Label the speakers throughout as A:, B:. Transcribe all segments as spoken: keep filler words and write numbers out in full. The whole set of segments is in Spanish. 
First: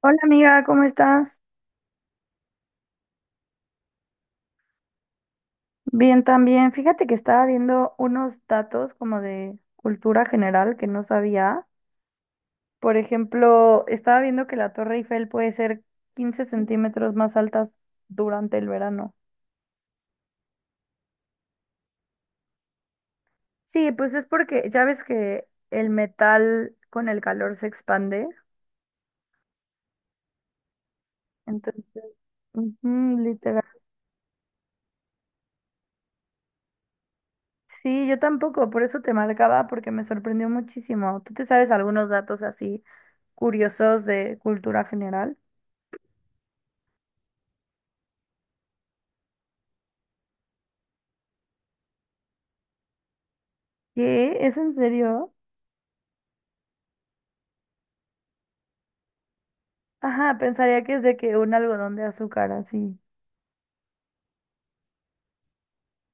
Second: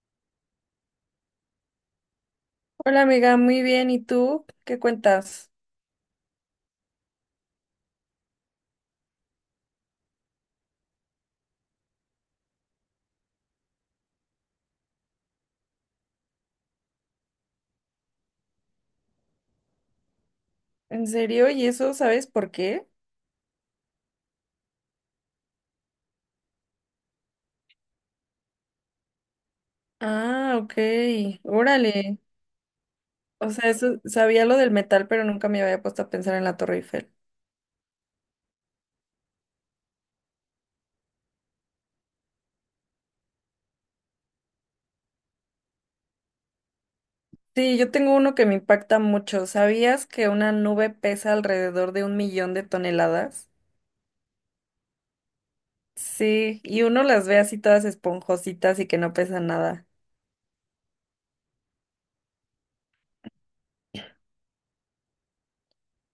A: Hola amiga, ¿cómo estás?
B: Hola amiga, muy bien. ¿Y tú? ¿Qué cuentas?
A: Bien también. Fíjate que estaba viendo unos datos como de cultura general que no sabía. Por ejemplo, estaba viendo que la Torre Eiffel puede ser quince centímetros más altas durante el verano.
B: ¿En serio? ¿Y eso sabes por qué?
A: Sí, pues es porque ya ves que el metal con el calor se expande.
B: Ah, ok.
A: Entonces,
B: Órale.
A: ujú,
B: O
A: literal.
B: sea, eso, sabía lo del metal, pero nunca me había puesto a pensar en la Torre Eiffel.
A: Sí, yo tampoco, por eso te marcaba, porque me sorprendió muchísimo. ¿Tú te sabes algunos datos así curiosos de cultura general?
B: Sí, yo tengo uno que me impacta mucho. ¿Sabías que una nube pesa alrededor de un millón de toneladas?
A: ¿Qué? ¿Es en serio?
B: Sí, y uno las ve así todas esponjositas y que no pesan nada.
A: Ajá, pensaría que es de que un algodón de azúcar así.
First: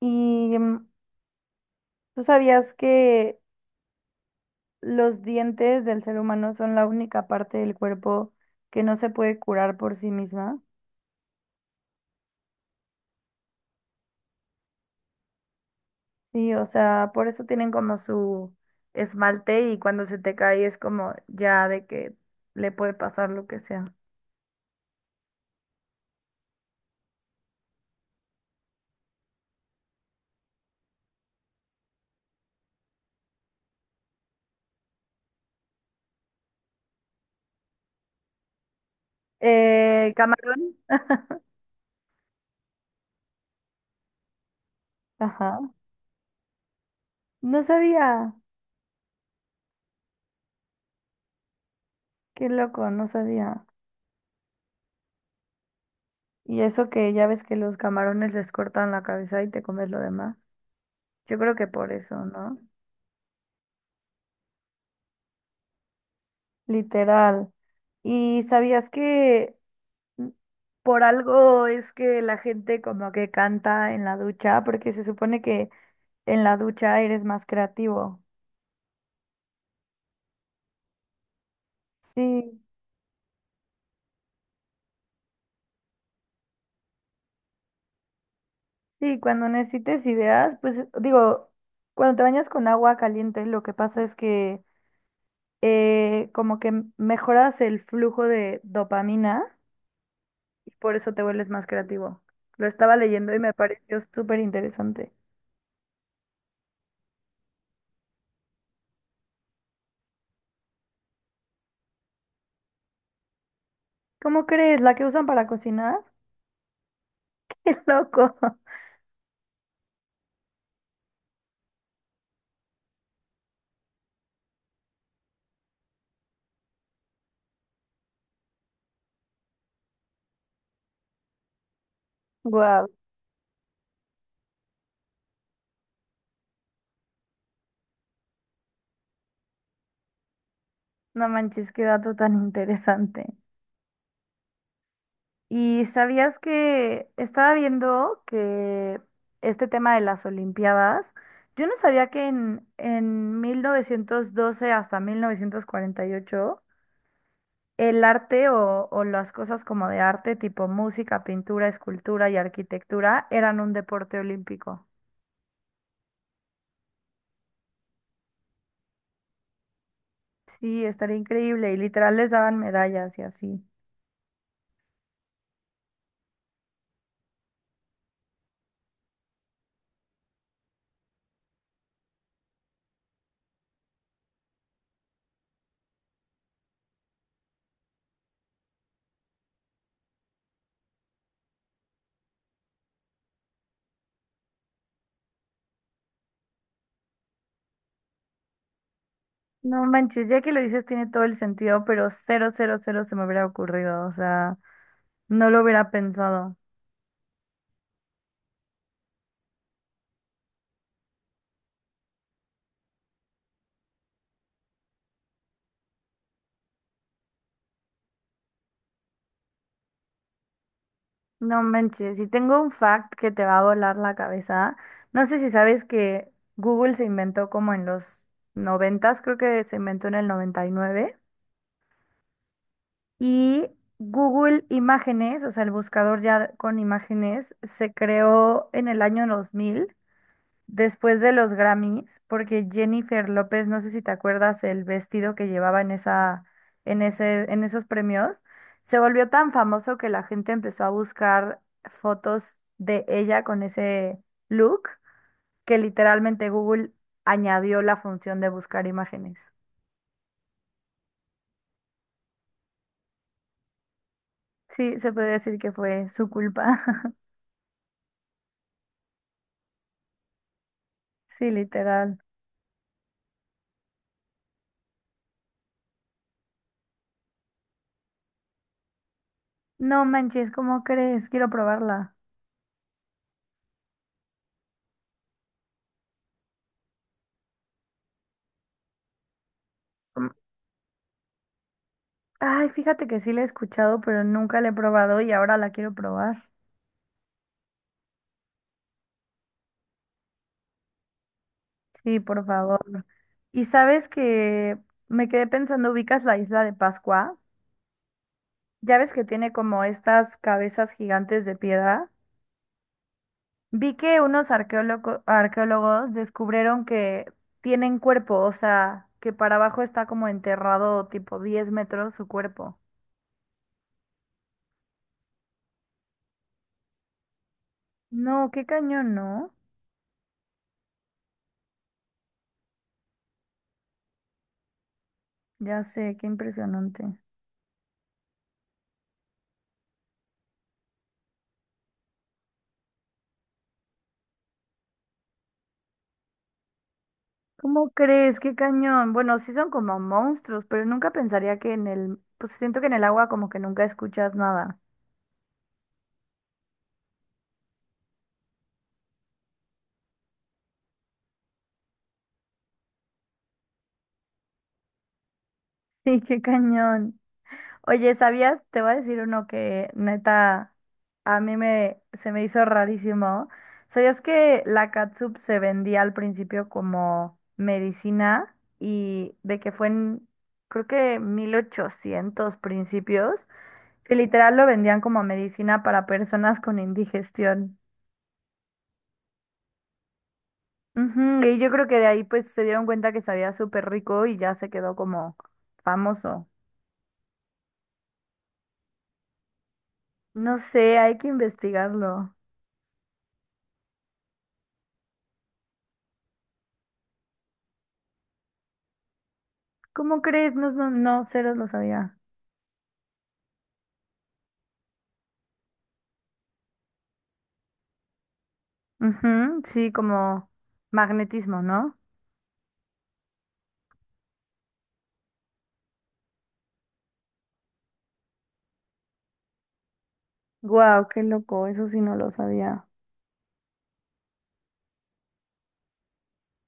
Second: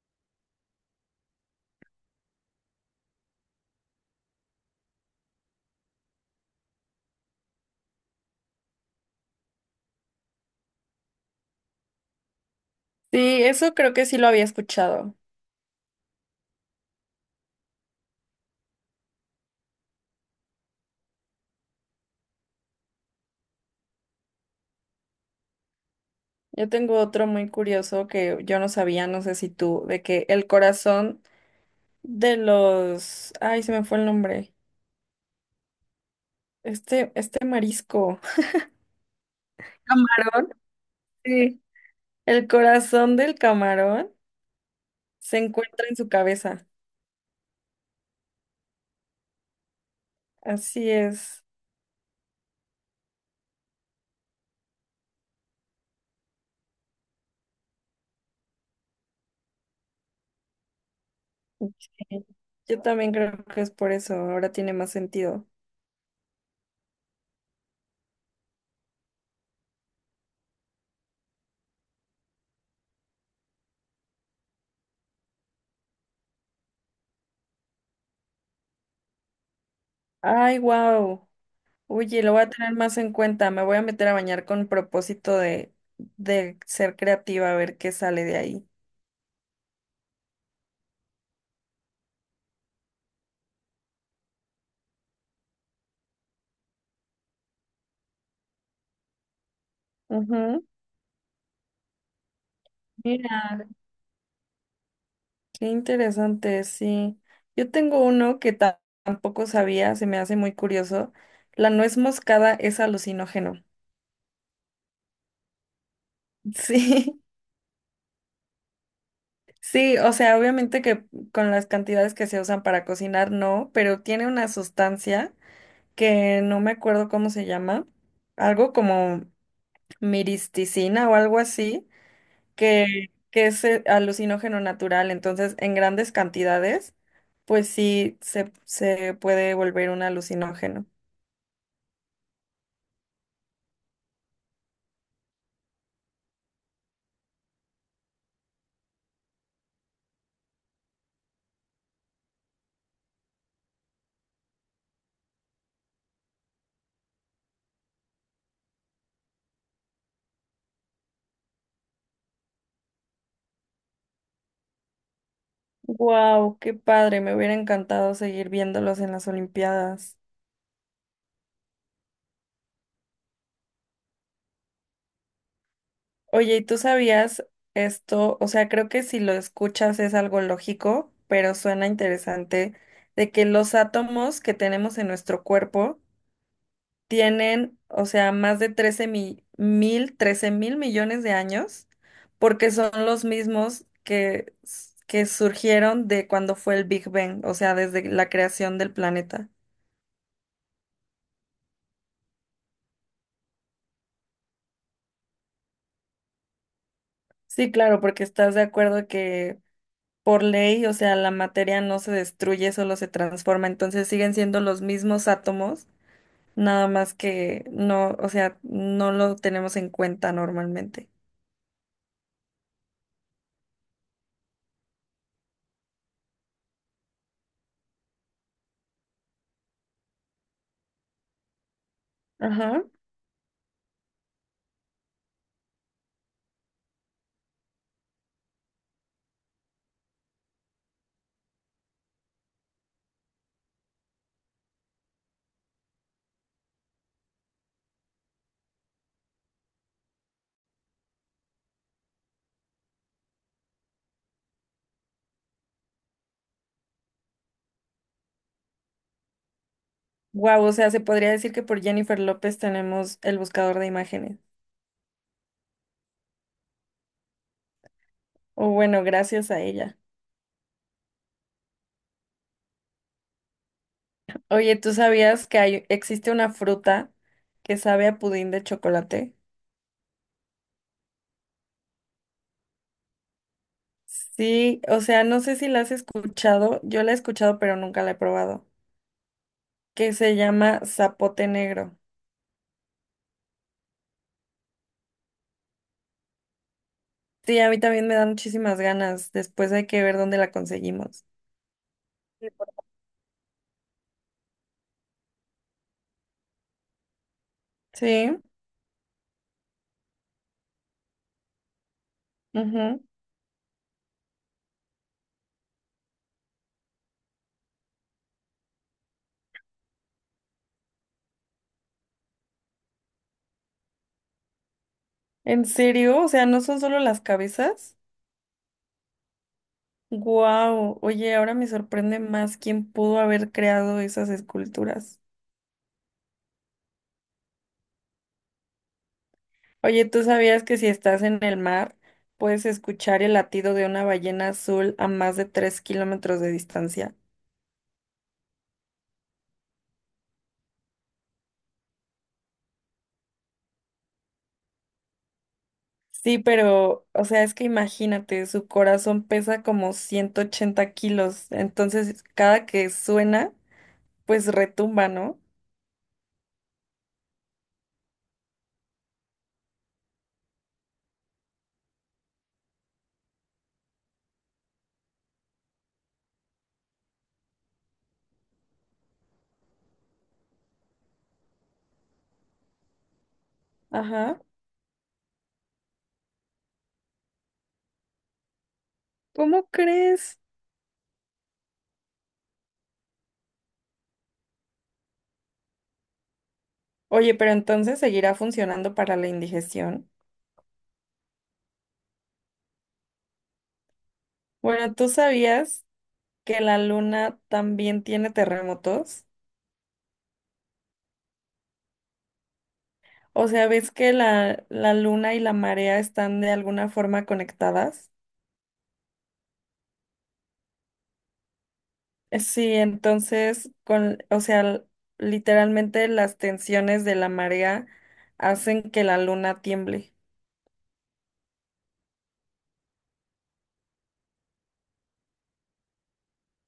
A: ¿Y mm, tú sabías que los dientes del ser humano son la única parte del cuerpo que no se puede curar por sí misma?
B: Sí, eso creo que sí lo había escuchado.
A: Sí, o sea, por eso tienen como su esmalte y cuando se te cae es como ya de que le puede pasar lo que sea.
B: Yo tengo otro muy curioso que yo no sabía, no sé si tú, de que el corazón de los, ay, se me fue el nombre. Este, este marisco.
A: Eh,
B: Camarón.
A: camarón.
B: Sí. El corazón del camarón se
A: Ajá.
B: encuentra en su cabeza.
A: No sabía.
B: Así es.
A: Qué loco, no sabía. Y eso que ya ves que los camarones les cortan la cabeza y te comes lo demás. Yo creo que por eso,
B: Sí.
A: ¿no?
B: Yo también creo que es por eso. Ahora tiene más sentido.
A: Literal. ¿Y sabías que n- por algo es que la gente como que canta en la ducha? Porque se supone que en la ducha eres más creativo.
B: Ay, wow. Oye, lo voy a
A: Sí,
B: tener más en cuenta. Me voy a meter a bañar con propósito de, de ser creativa, a ver qué sale de ahí.
A: sí, cuando necesites ideas, pues digo, cuando te bañas con agua caliente, lo que pasa es que eh, como que m- mejoras el flujo de dopamina.
B: Ujú.
A: Y por eso te vuelves más creativo. Lo estaba leyendo y me
B: Mira.
A: pareció súper interesante.
B: Qué interesante, sí. Yo tengo uno que ta- tampoco sabía, se me hace muy curioso. La nuez moscada es alucinógeno.
A: ¿Cómo crees? ¿La que usan para cocinar?
B: Sí,
A: ¡Qué loco!
B: sí, o sea, obviamente que con las cantidades que se usan para cocinar, no, pero tiene una sustancia que no me acuerdo cómo se llama, algo como miristicina o algo así,
A: Wow.
B: que, que es eh, alucinógeno natural, entonces en grandes cantidades, pues sí, se, se puede volver un alucinógeno.
A: No manches, qué dato tan interesante. ¿Y sabías que estaba viendo que este tema de las Olimpiadas, yo no sabía que en, en mil novecientos doce hasta mil novecientos cuarenta y ocho el arte o, o las cosas como de arte, tipo música, pintura, escultura y arquitectura, eran un deporte olímpico.
B: Wow, qué padre, me hubiera encantado seguir viéndolos en las Olimpiadas.
A: Sí, estaría increíble. Y literal les daban medallas y así.
B: Oye, ¿y tú sabías esto? O sea, creo que si lo escuchas es algo lógico, pero suena interesante, de que los átomos que tenemos en nuestro cuerpo tienen, o sea, más de trece mi- mil, trece mil millones de años, porque son los mismos que, que surgieron de cuando fue el Big Bang, o sea, desde la creación del planeta.
A: No manches, ya que lo dices tiene todo el sentido, pero cero, cero, cero se me hubiera ocurrido. O sea, no lo hubiera pensado.
B: Sí, claro, porque estás de acuerdo que por ley, o sea, la materia no se destruye, solo se transforma, entonces siguen siendo los mismos átomos, nada más que no, o sea, no lo tenemos en cuenta normalmente.
A: No manches, y tengo un fact que te va a volar la cabeza. No sé si sabes que Google se inventó como en los noventas, creo que se inventó en el noventa Y nueve
B: Ajá.
A: y Google Imágenes, o sea, el buscador ya con imágenes, se creó en el año dos mil después de los Grammys, porque Jennifer López, no sé si te acuerdas el vestido que llevaba en esa, en ese, en esos premios, se volvió tan famoso que la gente empezó a buscar fotos de ella con ese look, que literalmente Google añadió la función de buscar imágenes.
B: Wow, o sea, se podría decir que por Jennifer López tenemos el buscador de imágenes.
A: Sí, se puede decir que fue su culpa.
B: O bueno, gracias a ella.
A: Sí, literal.
B: Oye, ¿tú sabías que hay, existe una fruta que sabe a pudín de chocolate?
A: No manches, ¿cómo crees? Quiero probarla.
B: Sí, o sea, no sé si la has escuchado, yo la he escuchado, pero nunca la he probado, que
A: Mm,
B: se llama zapote negro.
A: Ay, fíjate que sí la he escuchado, pero nunca la he probado y ahora la quiero probar.
B: Sí, a mí también me dan muchísimas ganas. Después hay que ver dónde la conseguimos.
A: Sí, por
B: Sí, por-
A: favor. Y sabes que me quedé pensando, ¿ubicas la isla de Pascua?
B: Sí,
A: Ya ves que tiene como estas cabezas gigantes de piedra.
B: ujú.
A: Vi que unos arqueólogo- arqueólogos descubrieron que tienen cuerpo, o sea, que para abajo está como enterrado tipo diez metros su cuerpo.
B: ¿En serio? O sea, ¿no son solo las cabezas?
A: No, qué cañón, ¿no?
B: Wow. Oye, ahora me sorprende más quién pudo haber creado esas esculturas.
A: Ya sé, qué impresionante.
B: Oye, ¿tú sabías que si estás en el mar, puedes escuchar el latido de una ballena azul a más de tres kilómetros de distancia?
A: ¿Cómo crees? Qué cañón. Bueno, sí son como monstruos, pero nunca pensaría que en el, pues siento que en el agua como que nunca escuchas nada.
B: Sí, pero, o sea, es que imagínate, su corazón pesa como ciento ochenta kilos, entonces cada que suena pues retumba, ¿no?
A: Sí, qué cañón. Oye, ¿sabías? Te voy a decir uno que neta a mí me se me hizo rarísimo. ¿Sabías que la catsup se vendía al principio como medicina y de que fue en creo que mil ochocientos principios, que
B: Ajá.
A: literal lo vendían como medicina para personas con indigestión?
B: ¿Cómo crees?
A: Ujú, y yo creo que de ahí pues se dieron cuenta que sabía súper rico y ya se quedó como famoso.
B: Oye, pero entonces seguirá funcionando para la indigestión.
A: No sé, hay que investigarlo.
B: Bueno, ¿tú sabías que la luna también tiene terremotos?
A: ¿Cómo crees? No, no, no, cero lo sabía.
B: O sea, ¿ves que la, la luna y la marea están de alguna forma conectadas?
A: Ujú, sí, como magnetismo, ¿no?
B: Eh, Sí, entonces, con, o sea, l- literalmente las tensiones de la marea hacen que la luna tiemble.
A: Guau, qué loco, eso sí no lo sabía.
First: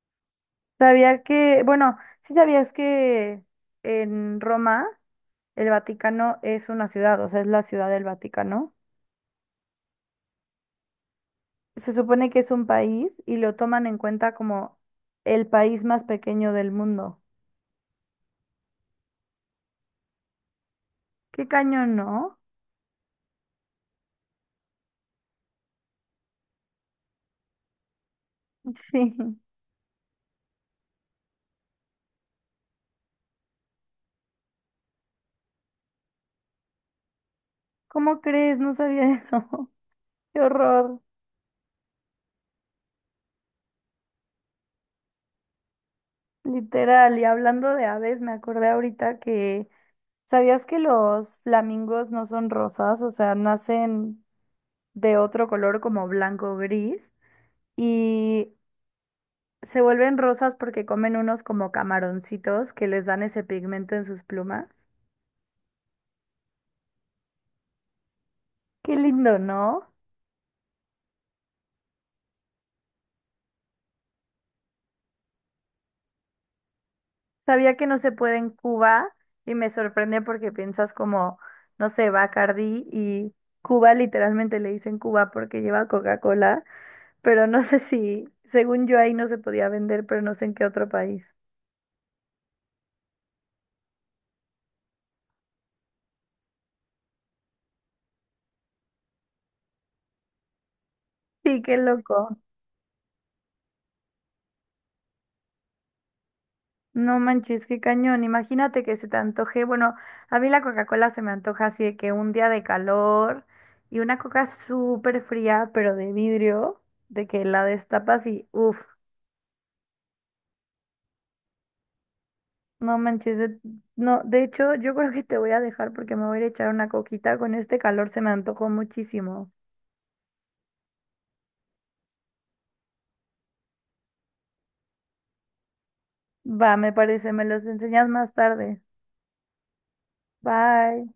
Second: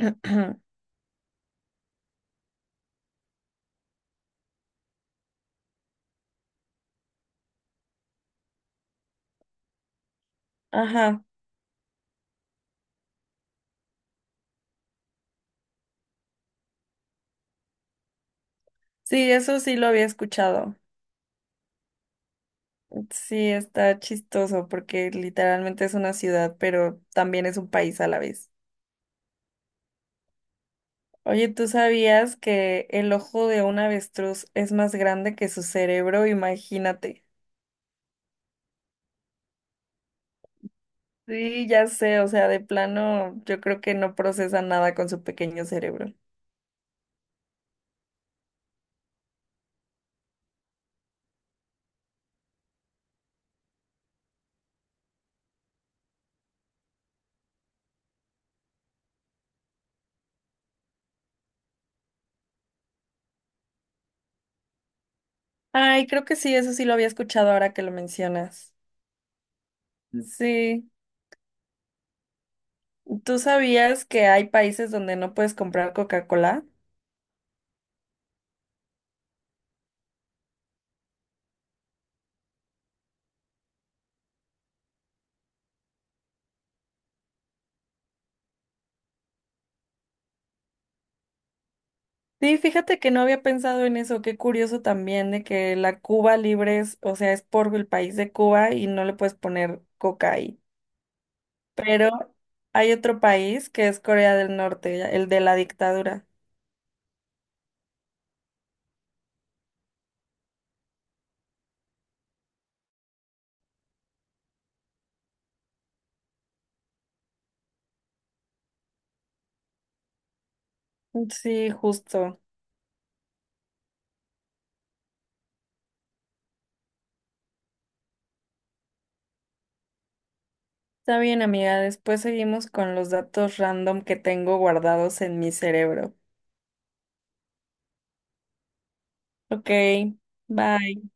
A: Sabía que, bueno, sí sabías que en Roma el Vaticano es una ciudad, o sea, es la ciudad del Vaticano.
B: Ajá.
A: Se supone que es un país y lo toman en cuenta como el país más pequeño del mundo.
B: Sí, eso sí lo había escuchado.
A: Qué cañón, ¿no?
B: Sí, está chistoso porque literalmente es una ciudad, pero también es un país a la vez.
A: Sí.
B: Oye, ¿tú sabías que el ojo de un avestruz es más grande que su cerebro? Imagínate.
A: ¿Cómo crees? No sabía eso. Qué horror.
B: Sí, ya sé, o sea, de plano yo creo que no procesa nada con su pequeño cerebro.
A: Literal, y hablando de aves, me acordé ahorita que, ¿sabías que los flamingos no son rosas? O sea, nacen de otro color como blanco o gris y se vuelven rosas porque comen unos como camaroncitos que les dan ese pigmento en sus plumas.
B: Ay, creo que sí, eso sí lo había escuchado ahora que lo mencionas.
A: Qué lindo, ¿no?
B: Sí, ¿tú sabías que hay países donde no puedes comprar Coca-Cola?
A: Sabía que no se puede en Cuba y me sorprende porque piensas como, no sé, Bacardi y Cuba literalmente le dicen Cuba porque lleva Coca-Cola. Pero no sé si, según yo ahí no se podía vender, pero no sé en qué otro país.
B: Sí, fíjate que no había pensado en eso, qué curioso también de que la Cuba libre es, o sea, es por el país de Cuba y no le puedes poner coca ahí.
A: Sí, qué
B: Pero
A: loco.
B: hay otro país que es Corea del Norte, el de la dictadura.
A: No manches, qué cañón. Imagínate que se te antoje. Bueno, a mí la Coca-Cola se me antoja así de que un día de calor y una coca súper fría, pero de vidrio, de que la destapas y uff,
B: Sí, justo.
A: no manches. de- No, de hecho, yo creo que te voy a dejar porque me voy a ir a echar una coquita. Con este calor se me antojó muchísimo.
B: Está bien, amiga, después seguimos con los datos random que tengo guardados en mi cerebro.
A: Va, me parece, me los enseñas más tarde.
B: Ok, bye.
A: Bye.